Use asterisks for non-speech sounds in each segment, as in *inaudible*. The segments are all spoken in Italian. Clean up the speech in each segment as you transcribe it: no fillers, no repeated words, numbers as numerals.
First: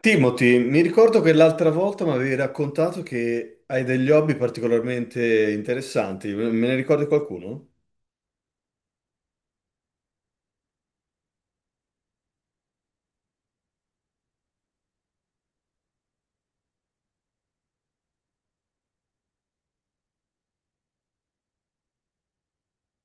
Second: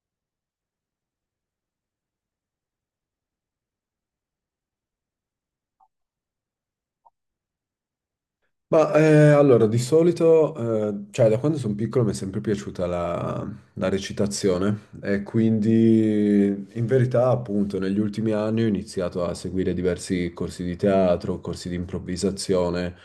Timothy, mi ricordo che l'altra volta mi avevi raccontato che hai degli hobby particolarmente interessanti. Me ne ricordi qualcuno? Allora, di solito, cioè da quando sono piccolo mi è sempre piaciuta la recitazione e quindi in verità appunto negli ultimi anni ho iniziato a seguire diversi corsi di teatro, corsi di improvvisazione,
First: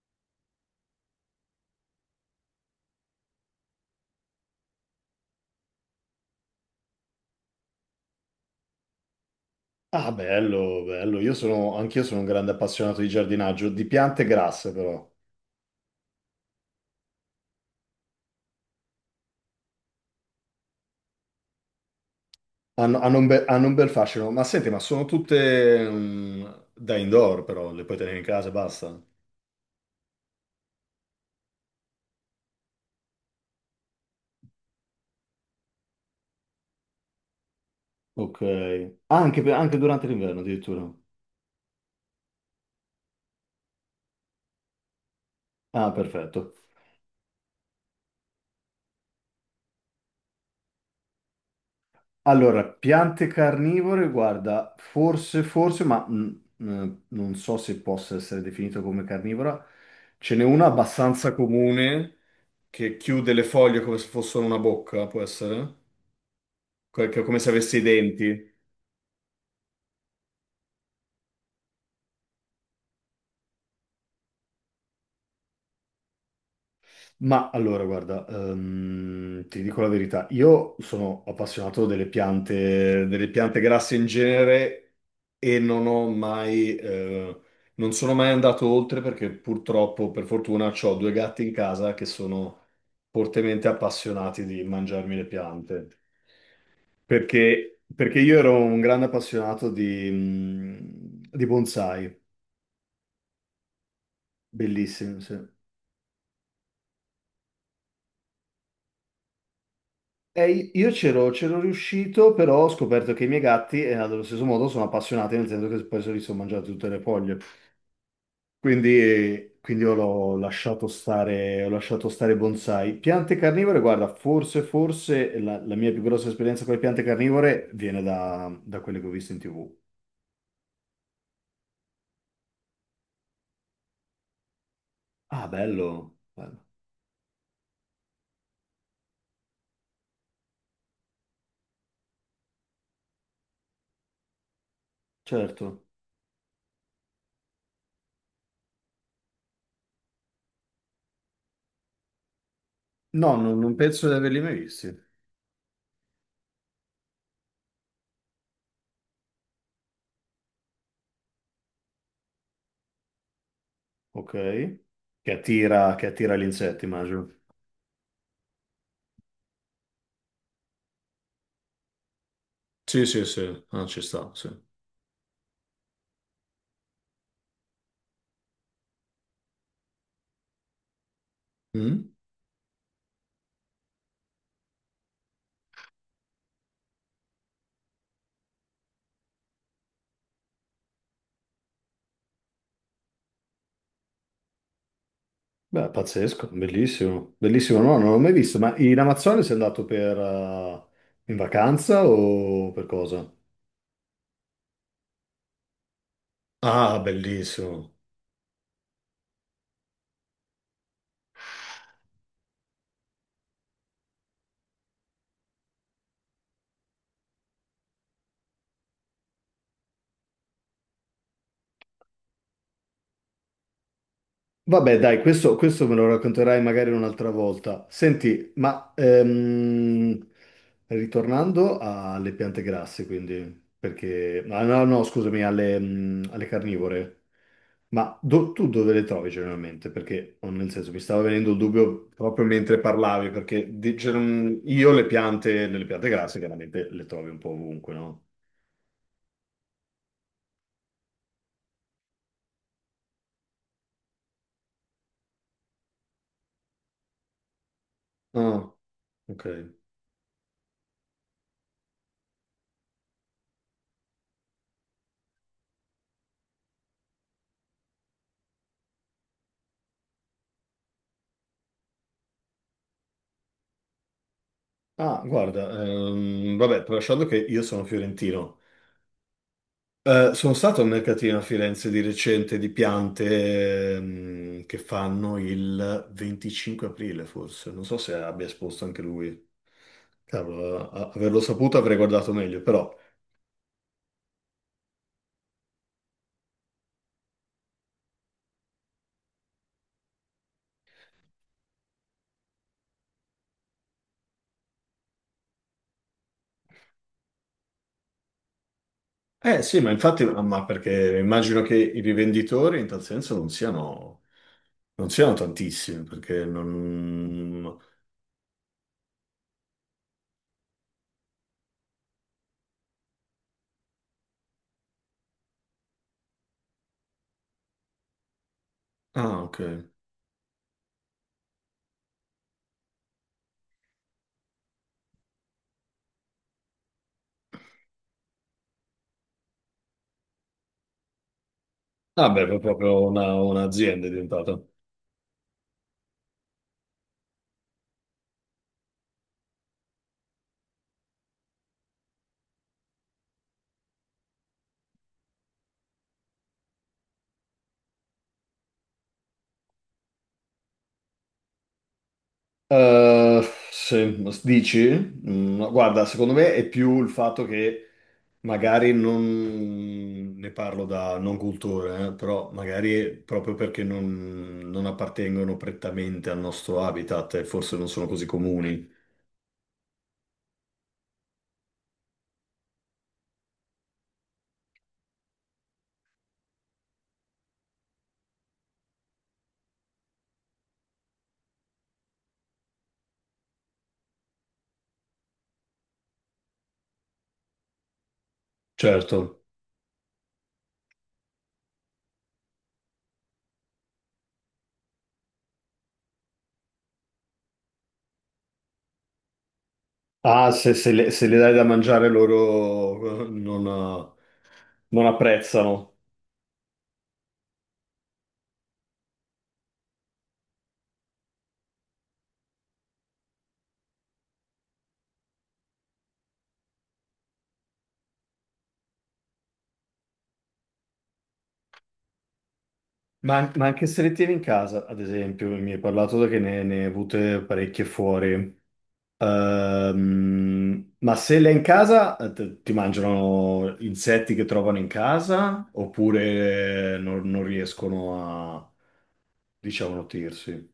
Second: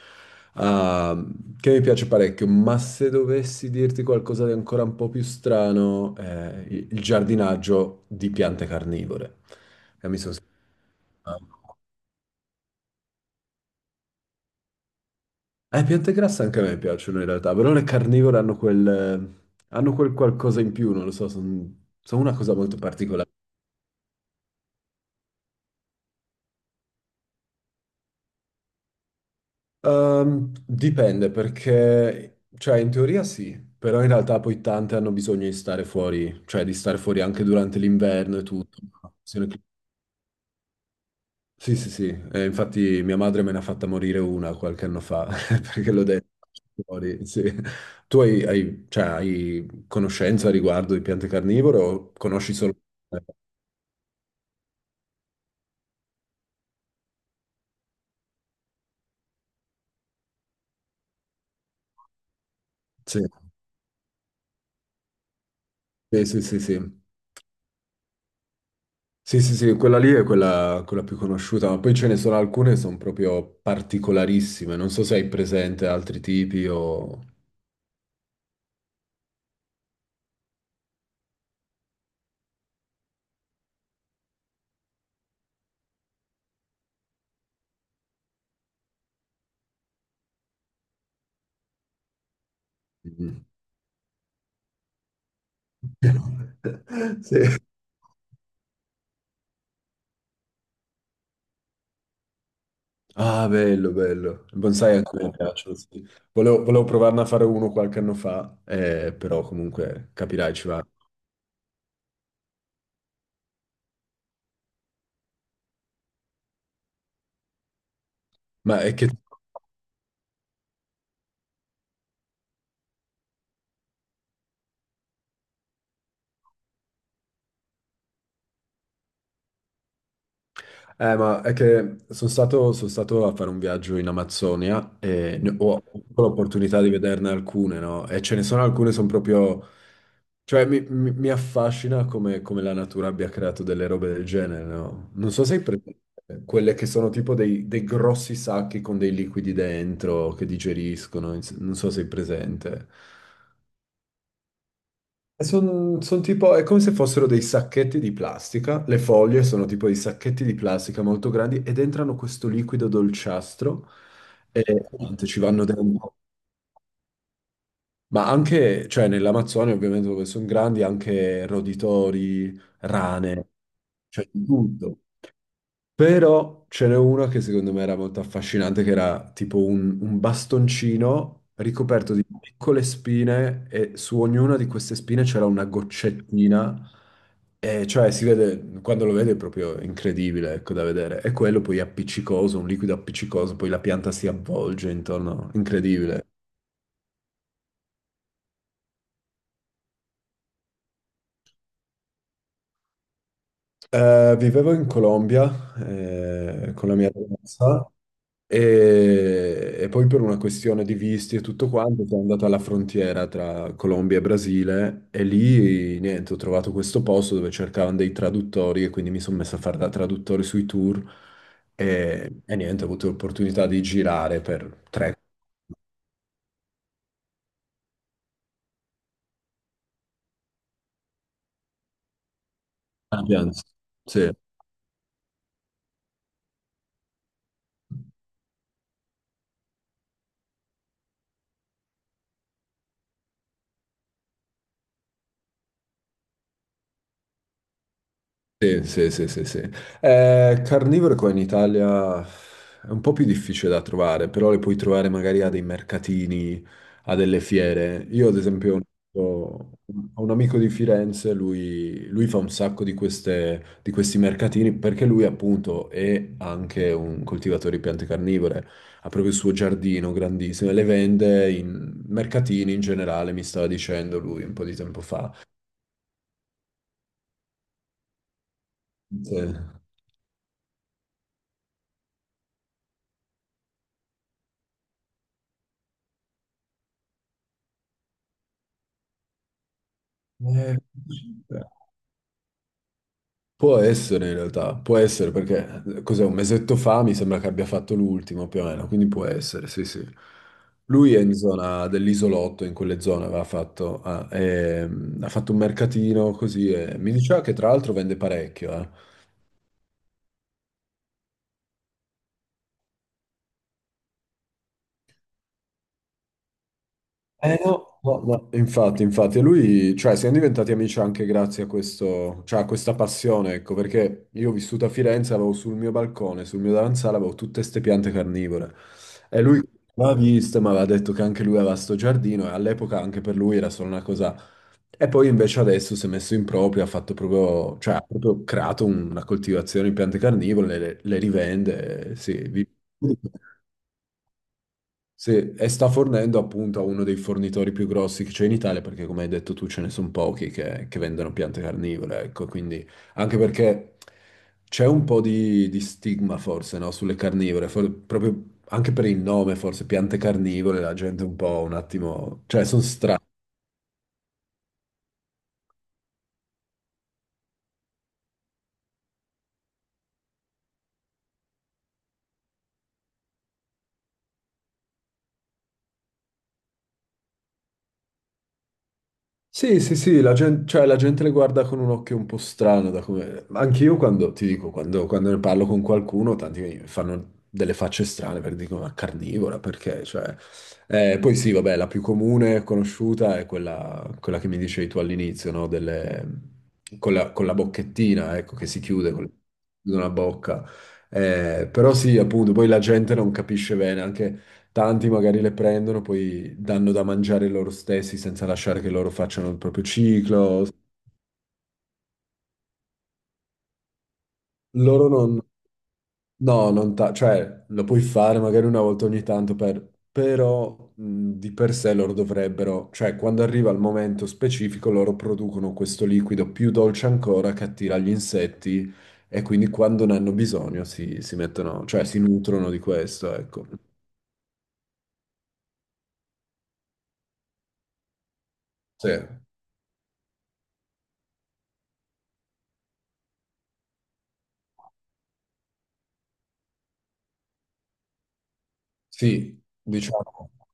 ah, che mi piace parecchio, ma se dovessi dirti qualcosa di ancora un po' più strano, il giardinaggio di piante carnivore. E Ah, mi sono bello, bello. Io sono, anch'io sono un grande appassionato di giardinaggio, di piante grasse però. Piante grasse anche a me piacciono in realtà, però le carnivore hanno quel qualcosa in più, non lo so, sono una cosa molto Hanno un particolare. Hanno un bel fascino. Ma senti, ma sono tutte da indoor però, le puoi tenere in casa e basta. Dipende perché, cioè in teoria sì, però in realtà poi tante hanno bisogno di stare fuori, cioè di stare fuori anche durante l'inverno Ok. e tutto. Ah, anche durante l'inverno addirittura. Sì, sì, sì, infatti mia madre me ne ha fatta morire una qualche anno fa, *laughs* Ah, perché l'ho detto perfetto. fuori, sì. Tu cioè, hai conoscenza riguardo di piante carnivore o conosci Allora, solo... eh, piante carnivore, guarda, forse, forse, ma non so se possa essere definito come carnivora, ce n'è una abbastanza comune che sì, chiude le foglie come se fossero una bocca, può essere? sì, sì, sì, sì. Come se avesse i denti. Sì, sì, sì, quella lì è quella più conosciuta, ma poi ce ne sono alcune che sono proprio particolarissime. Non so se hai presente altri tipi o... Ma allora, guarda, ti dico la verità, io sono appassionato delle piante grasse in genere e non ho mai, non sono mai andato oltre perché purtroppo, per fortuna, ho due gatti in casa che sono Mm. fortemente appassionati di mangiarmi le piante. *laughs* Sì. Perché io ero un grande appassionato di, di bonsai, Ah, bello, bello. Il bonsai anche bellissimi, a me sì. piacciono, sì. Volevo provarne a fare uno qualche anno fa, però comunque capirai, ci va. Io c'ero riuscito, però ho scoperto che i miei gatti, allo stesso modo, sono appassionati, nel senso che poi se li sono mangiati tutte le foglie. Ma è che... Quindi io l'ho lasciato stare, ho lasciato stare i bonsai. Piante carnivore, guarda, forse, forse la mia più grossa esperienza con le piante carnivore viene da quelle che ho visto in TV. Sono stato a fare un viaggio in Amazzonia e Ah, ho bello, avuto bello. l'opportunità di vederne alcune, no? E ce ne sono alcune, sono proprio... Cioè, mi affascina come, come la natura abbia creato delle robe del genere, no? Non so se hai Certo. presente quelle che sono tipo dei grossi sacchi con dei liquidi dentro che digeriscono, non so se hai presente. No, non penso di averli mai visti. Sono tipo, è come se fossero dei sacchetti di plastica, le foglie sono tipo dei sacchetti di plastica molto grandi ed entrano questo liquido dolciastro Ok. e niente, Che ci vanno attira, che dentro. attira gli insetti, immagino. Ma anche, cioè nell'Amazzonia ovviamente dove sono grandi, anche roditori, Sì, sì, rane, sì, ah, ci cioè sta, di sì. tutto. Però ce n'è una che secondo me era molto affascinante, che era tipo un bastoncino Mm? ricoperto di piccole spine e su ognuna di queste spine c'era una goccettina. E cioè si vede, quando lo vede è proprio incredibile, ecco, da vedere. E quello poi appiccicoso, un liquido appiccicoso, poi la pianta si avvolge intorno, Beh, incredibile. pazzesco, bellissimo, bellissimo. No, non l'ho mai visto, ma in Amazzonia sei andato per, in vacanza o per cosa? Vivevo in Colombia, con la Ah, mia ragazza. bellissimo. E poi per una questione di visti e tutto quanto sono andato alla frontiera tra Colombia e Brasile e lì niente, ho trovato questo posto dove cercavano dei traduttori e quindi mi sono messo a fare da traduttore sui tour e niente, ho avuto l'opportunità di girare per Vabbè, tre. dai, questo me lo racconterai magari un'altra volta. Senti, ma ritornando alle piante grasse, Ah, piano. quindi, Sì. perché... ah, no, no, scusami, alle carnivore. Ma tu dove le trovi generalmente? Perché, oh, nel senso, mi stava venendo il dubbio proprio mentre parlavi, perché io le piante grasse chiaramente le trovi un po' ovunque, no? Sì, sì, sì, sì, sì. Carnivore qua in Italia è un po' più difficile da trovare, però le puoi trovare magari a dei mercatini, a delle fiere. Io ad Ah, esempio ho ok. Un amico di Firenze, lui fa un sacco di di questi mercatini perché lui appunto è anche un coltivatore di piante carnivore, ha proprio il suo giardino grandissimo e le vende in mercatini in generale, mi stava dicendo lui un po' di tempo Ah, fa. guarda, vabbè, tralasciando che io sono fiorentino. Sì. Sono stato al mercatino a Firenze di recente di piante che fanno il 25 aprile, forse. Non so se abbia esposto anche lui. Eh, Cavolo, averlo saputo avrei guardato meglio, però. può essere in realtà, può essere perché cos'è un mesetto fa mi sembra che abbia fatto l'ultimo più o meno, quindi può essere, sì sì. Lui è in zona dell'isolotto, in quelle zone aveva fatto, ah, ha fatto un mercatino così e mi diceva che tra l'altro vende parecchio, eh. Eh sì, ma infatti, ma perché immagino che i rivenditori in tal senso non siano, non siano tantissimi, perché Eh non... no, no, no, infatti, infatti, e lui, cioè, siamo diventati amici anche grazie a questo, cioè, a questa passione, ecco, perché io ho vissuto a Firenze, avevo sul mio balcone, sul mio davanzale, avevo tutte ste piante carnivore, e Ah, lui ok. l'ha vista, ma aveva detto che anche lui aveva sto giardino, e all'epoca anche per lui era solo una cosa, e poi invece adesso si è messo in proprio, ha fatto proprio, cioè, ha proprio creato una coltivazione di piante carnivore, le rivende, sì, Vabbè, è vi- proprio un'azienda è diventata. sì, e sta fornendo appunto a uno dei fornitori più grossi che c'è in Italia, perché come hai detto tu ce ne sono pochi che vendono piante carnivore, ecco, quindi anche perché c'è un po' di stigma forse, no, sulle carnivore, proprio anche per il nome forse, piante carnivore, la gente un po' un attimo, cioè sono. Eh, se dici, Mm, no, guarda, secondo me è più il fatto che magari non ne parlo da non cultore, però magari è proprio perché non, non appartengono prettamente al nostro habitat e forse non sono così comuni. Sì, sì, sì, la gente, cioè, la gente le guarda con un occhio un po' strano, da come... Anche io quando, ti dico, quando ne parlo con qualcuno, tanti mi fanno delle facce strane per dico, ma carnivora, perché? Cioè, poi sì, vabbè, la più comune, conosciuta, è quella, quella che mi dicevi tu all'inizio, no? Con la bocchettina, ecco, che si chiude con Certo. la bocca. Però sì, appunto, poi la gente non capisce bene, anche... Tanti magari le prendono, poi danno da mangiare loro stessi senza lasciare che loro facciano il proprio Ah, ciclo. Se le dai da mangiare loro non, non Loro non, apprezzano. no, non ta- cioè lo puoi fare magari una volta ogni tanto, però di per sé loro dovrebbero, cioè quando arriva il momento specifico loro producono questo liquido più dolce ancora che attira gli insetti e quindi quando ne hanno bisogno si mettono, cioè si nutrono di questo, Ma, ecco. ma anche se le tieni in casa, ad esempio, mi hai parlato che ne hai avute parecchie fuori. Sì, Ma se l'è in casa, ti mangiano insetti che trovano in casa oppure non, non riescono a, sì, diciamo, diciamo. nutrirsi?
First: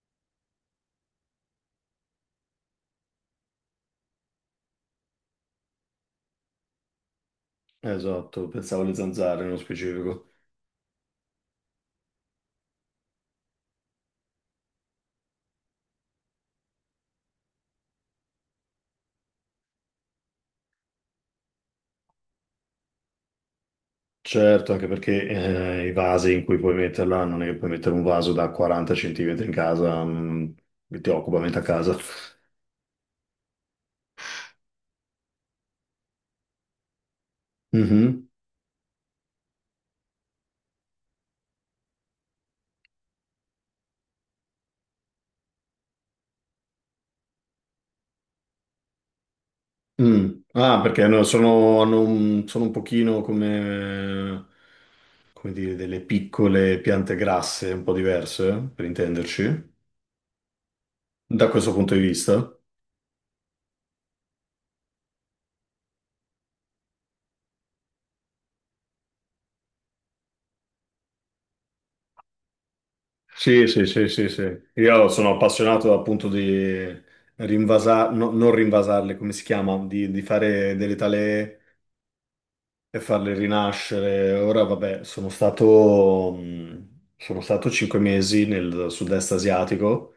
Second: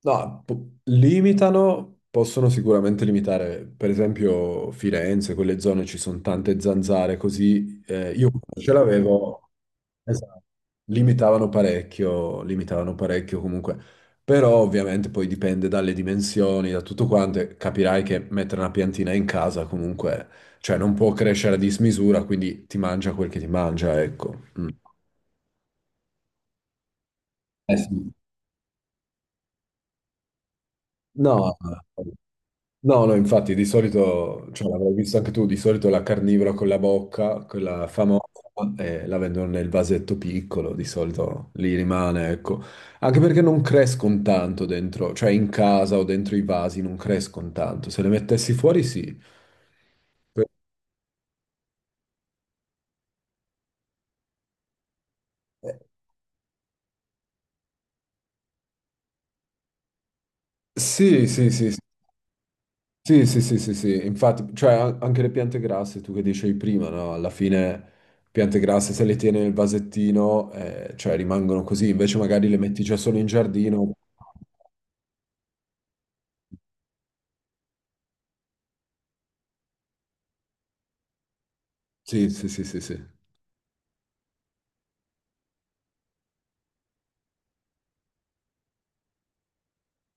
No, limitano, possono sicuramente limitare, per esempio Firenze, quelle zone ci sono tante zanzare, così io Esatto, quando ce pensavo alle zanzare l'avevo, nello specifico. esatto, limitavano parecchio comunque, però ovviamente poi dipende dalle dimensioni, da tutto quanto, e capirai che mettere una piantina in casa comunque, cioè non può crescere a dismisura, quindi ti mangia quel che ti mangia, ecco. Mm. Certo, anche perché i vasi in cui puoi metterla, non è che puoi Eh mettere un sì. vaso da 40 centimetri in casa, che ti occupa No. metà casa. No, no, infatti di solito, cioè l'avrai visto anche tu, di solito la carnivora con la bocca, *laughs* quella famosa, Mhm. La vendono nel vasetto piccolo, di solito lì rimane, ecco. Anche perché non crescono tanto dentro, cioè in casa o dentro i vasi non crescono tanto. Se le mettessi fuori sì. Mm. Ah, perché hanno un, sono un pochino come, come dire, Eh, delle piccole piante grasse, un po' diverse, per intenderci, sì, da sì, sì, questo sì. punto di vista. Sì, sì, sì, sì, sì, infatti, cioè anche le piante grasse, tu che dicevi prima, no? Alla fine piante grasse se le tieni nel vasettino, cioè rimangono così, invece magari le metti già solo in Sì, sì, giardino. sì, sì, sì. Io sono appassionato appunto di rinvasare, non rinvasarle, come si chiama, di fare delle talee Sì, sì, sì, sì, e sì. farle rinascere. Ora, vabbè, sono stato 5 mesi nel sud-est asiatico.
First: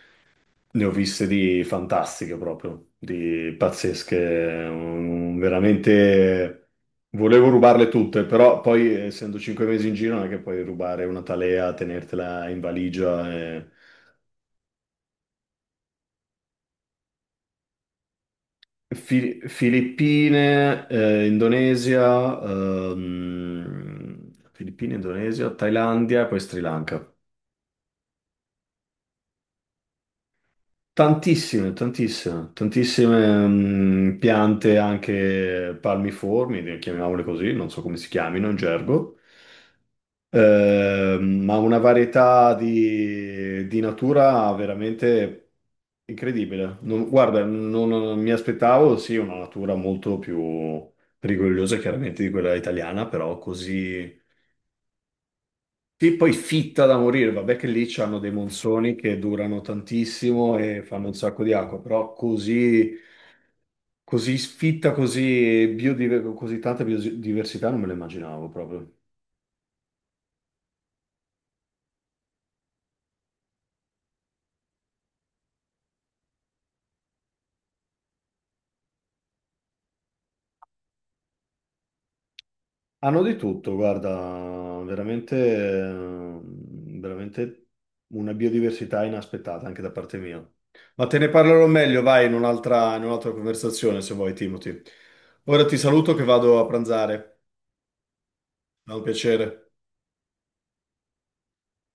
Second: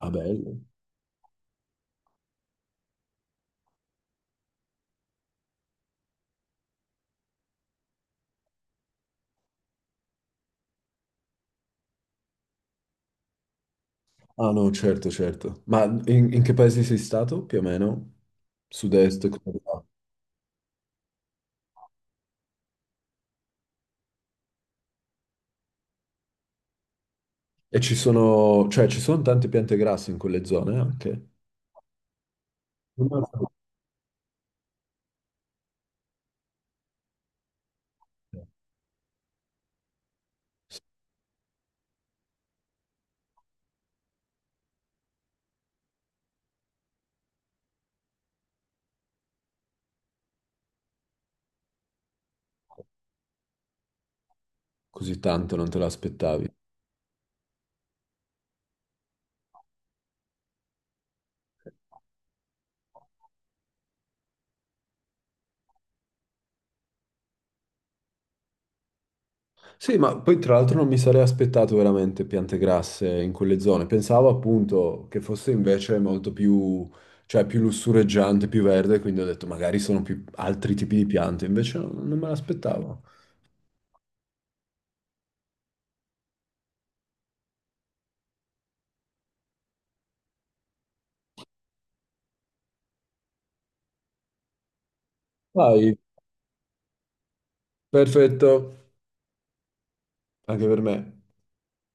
Ah, bello. Ne ho viste di fantastiche proprio, di pazzesche, veramente volevo rubarle tutte, però poi essendo 5 mesi in giro non è che puoi rubare una talea, tenertela in valigia. Ah, no, certo, certo. Ma in che paese sei stato, più o meno? Sud-est, come va? Filippine, Indonesia, Filippine, Indonesia, Thailandia e poi Sri Lanka. E ci sono, cioè ci sono tante piante grasse in quelle zone anche? Tantissime, tantissime, Non me lo tantissime sapevo. Piante anche palmiformi, chiamiamole così, non so come si chiamino in gergo. Ma una varietà di natura veramente incredibile. Guarda, non, non mi aspettavo, sì, una natura molto più rigogliosa chiaramente di quella italiana, però così... Così tanto non te Sì, poi l'aspettavi. fitta da morire, vabbè che lì c'hanno dei monsoni che durano tantissimo e fanno un sacco di acqua, però così... Così sfitta, così tanta biodiversità non me lo immaginavo proprio. Sì, ma poi tra l'altro non mi sarei aspettato veramente piante grasse in quelle zone. Pensavo appunto che fosse invece molto più, cioè più lussureggiante, più verde, quindi ho detto magari sono più altri tipi di piante, invece no, non me l'aspettavo. Hanno di tutto, guarda, veramente, veramente una biodiversità inaspettata anche da parte mia. Ma te ne parlerò meglio, vai, in un'altra conversazione se vuoi, Timothy. Ora ti Vai, saluto che vado a pranzare. perfetto, È un piacere. anche per me.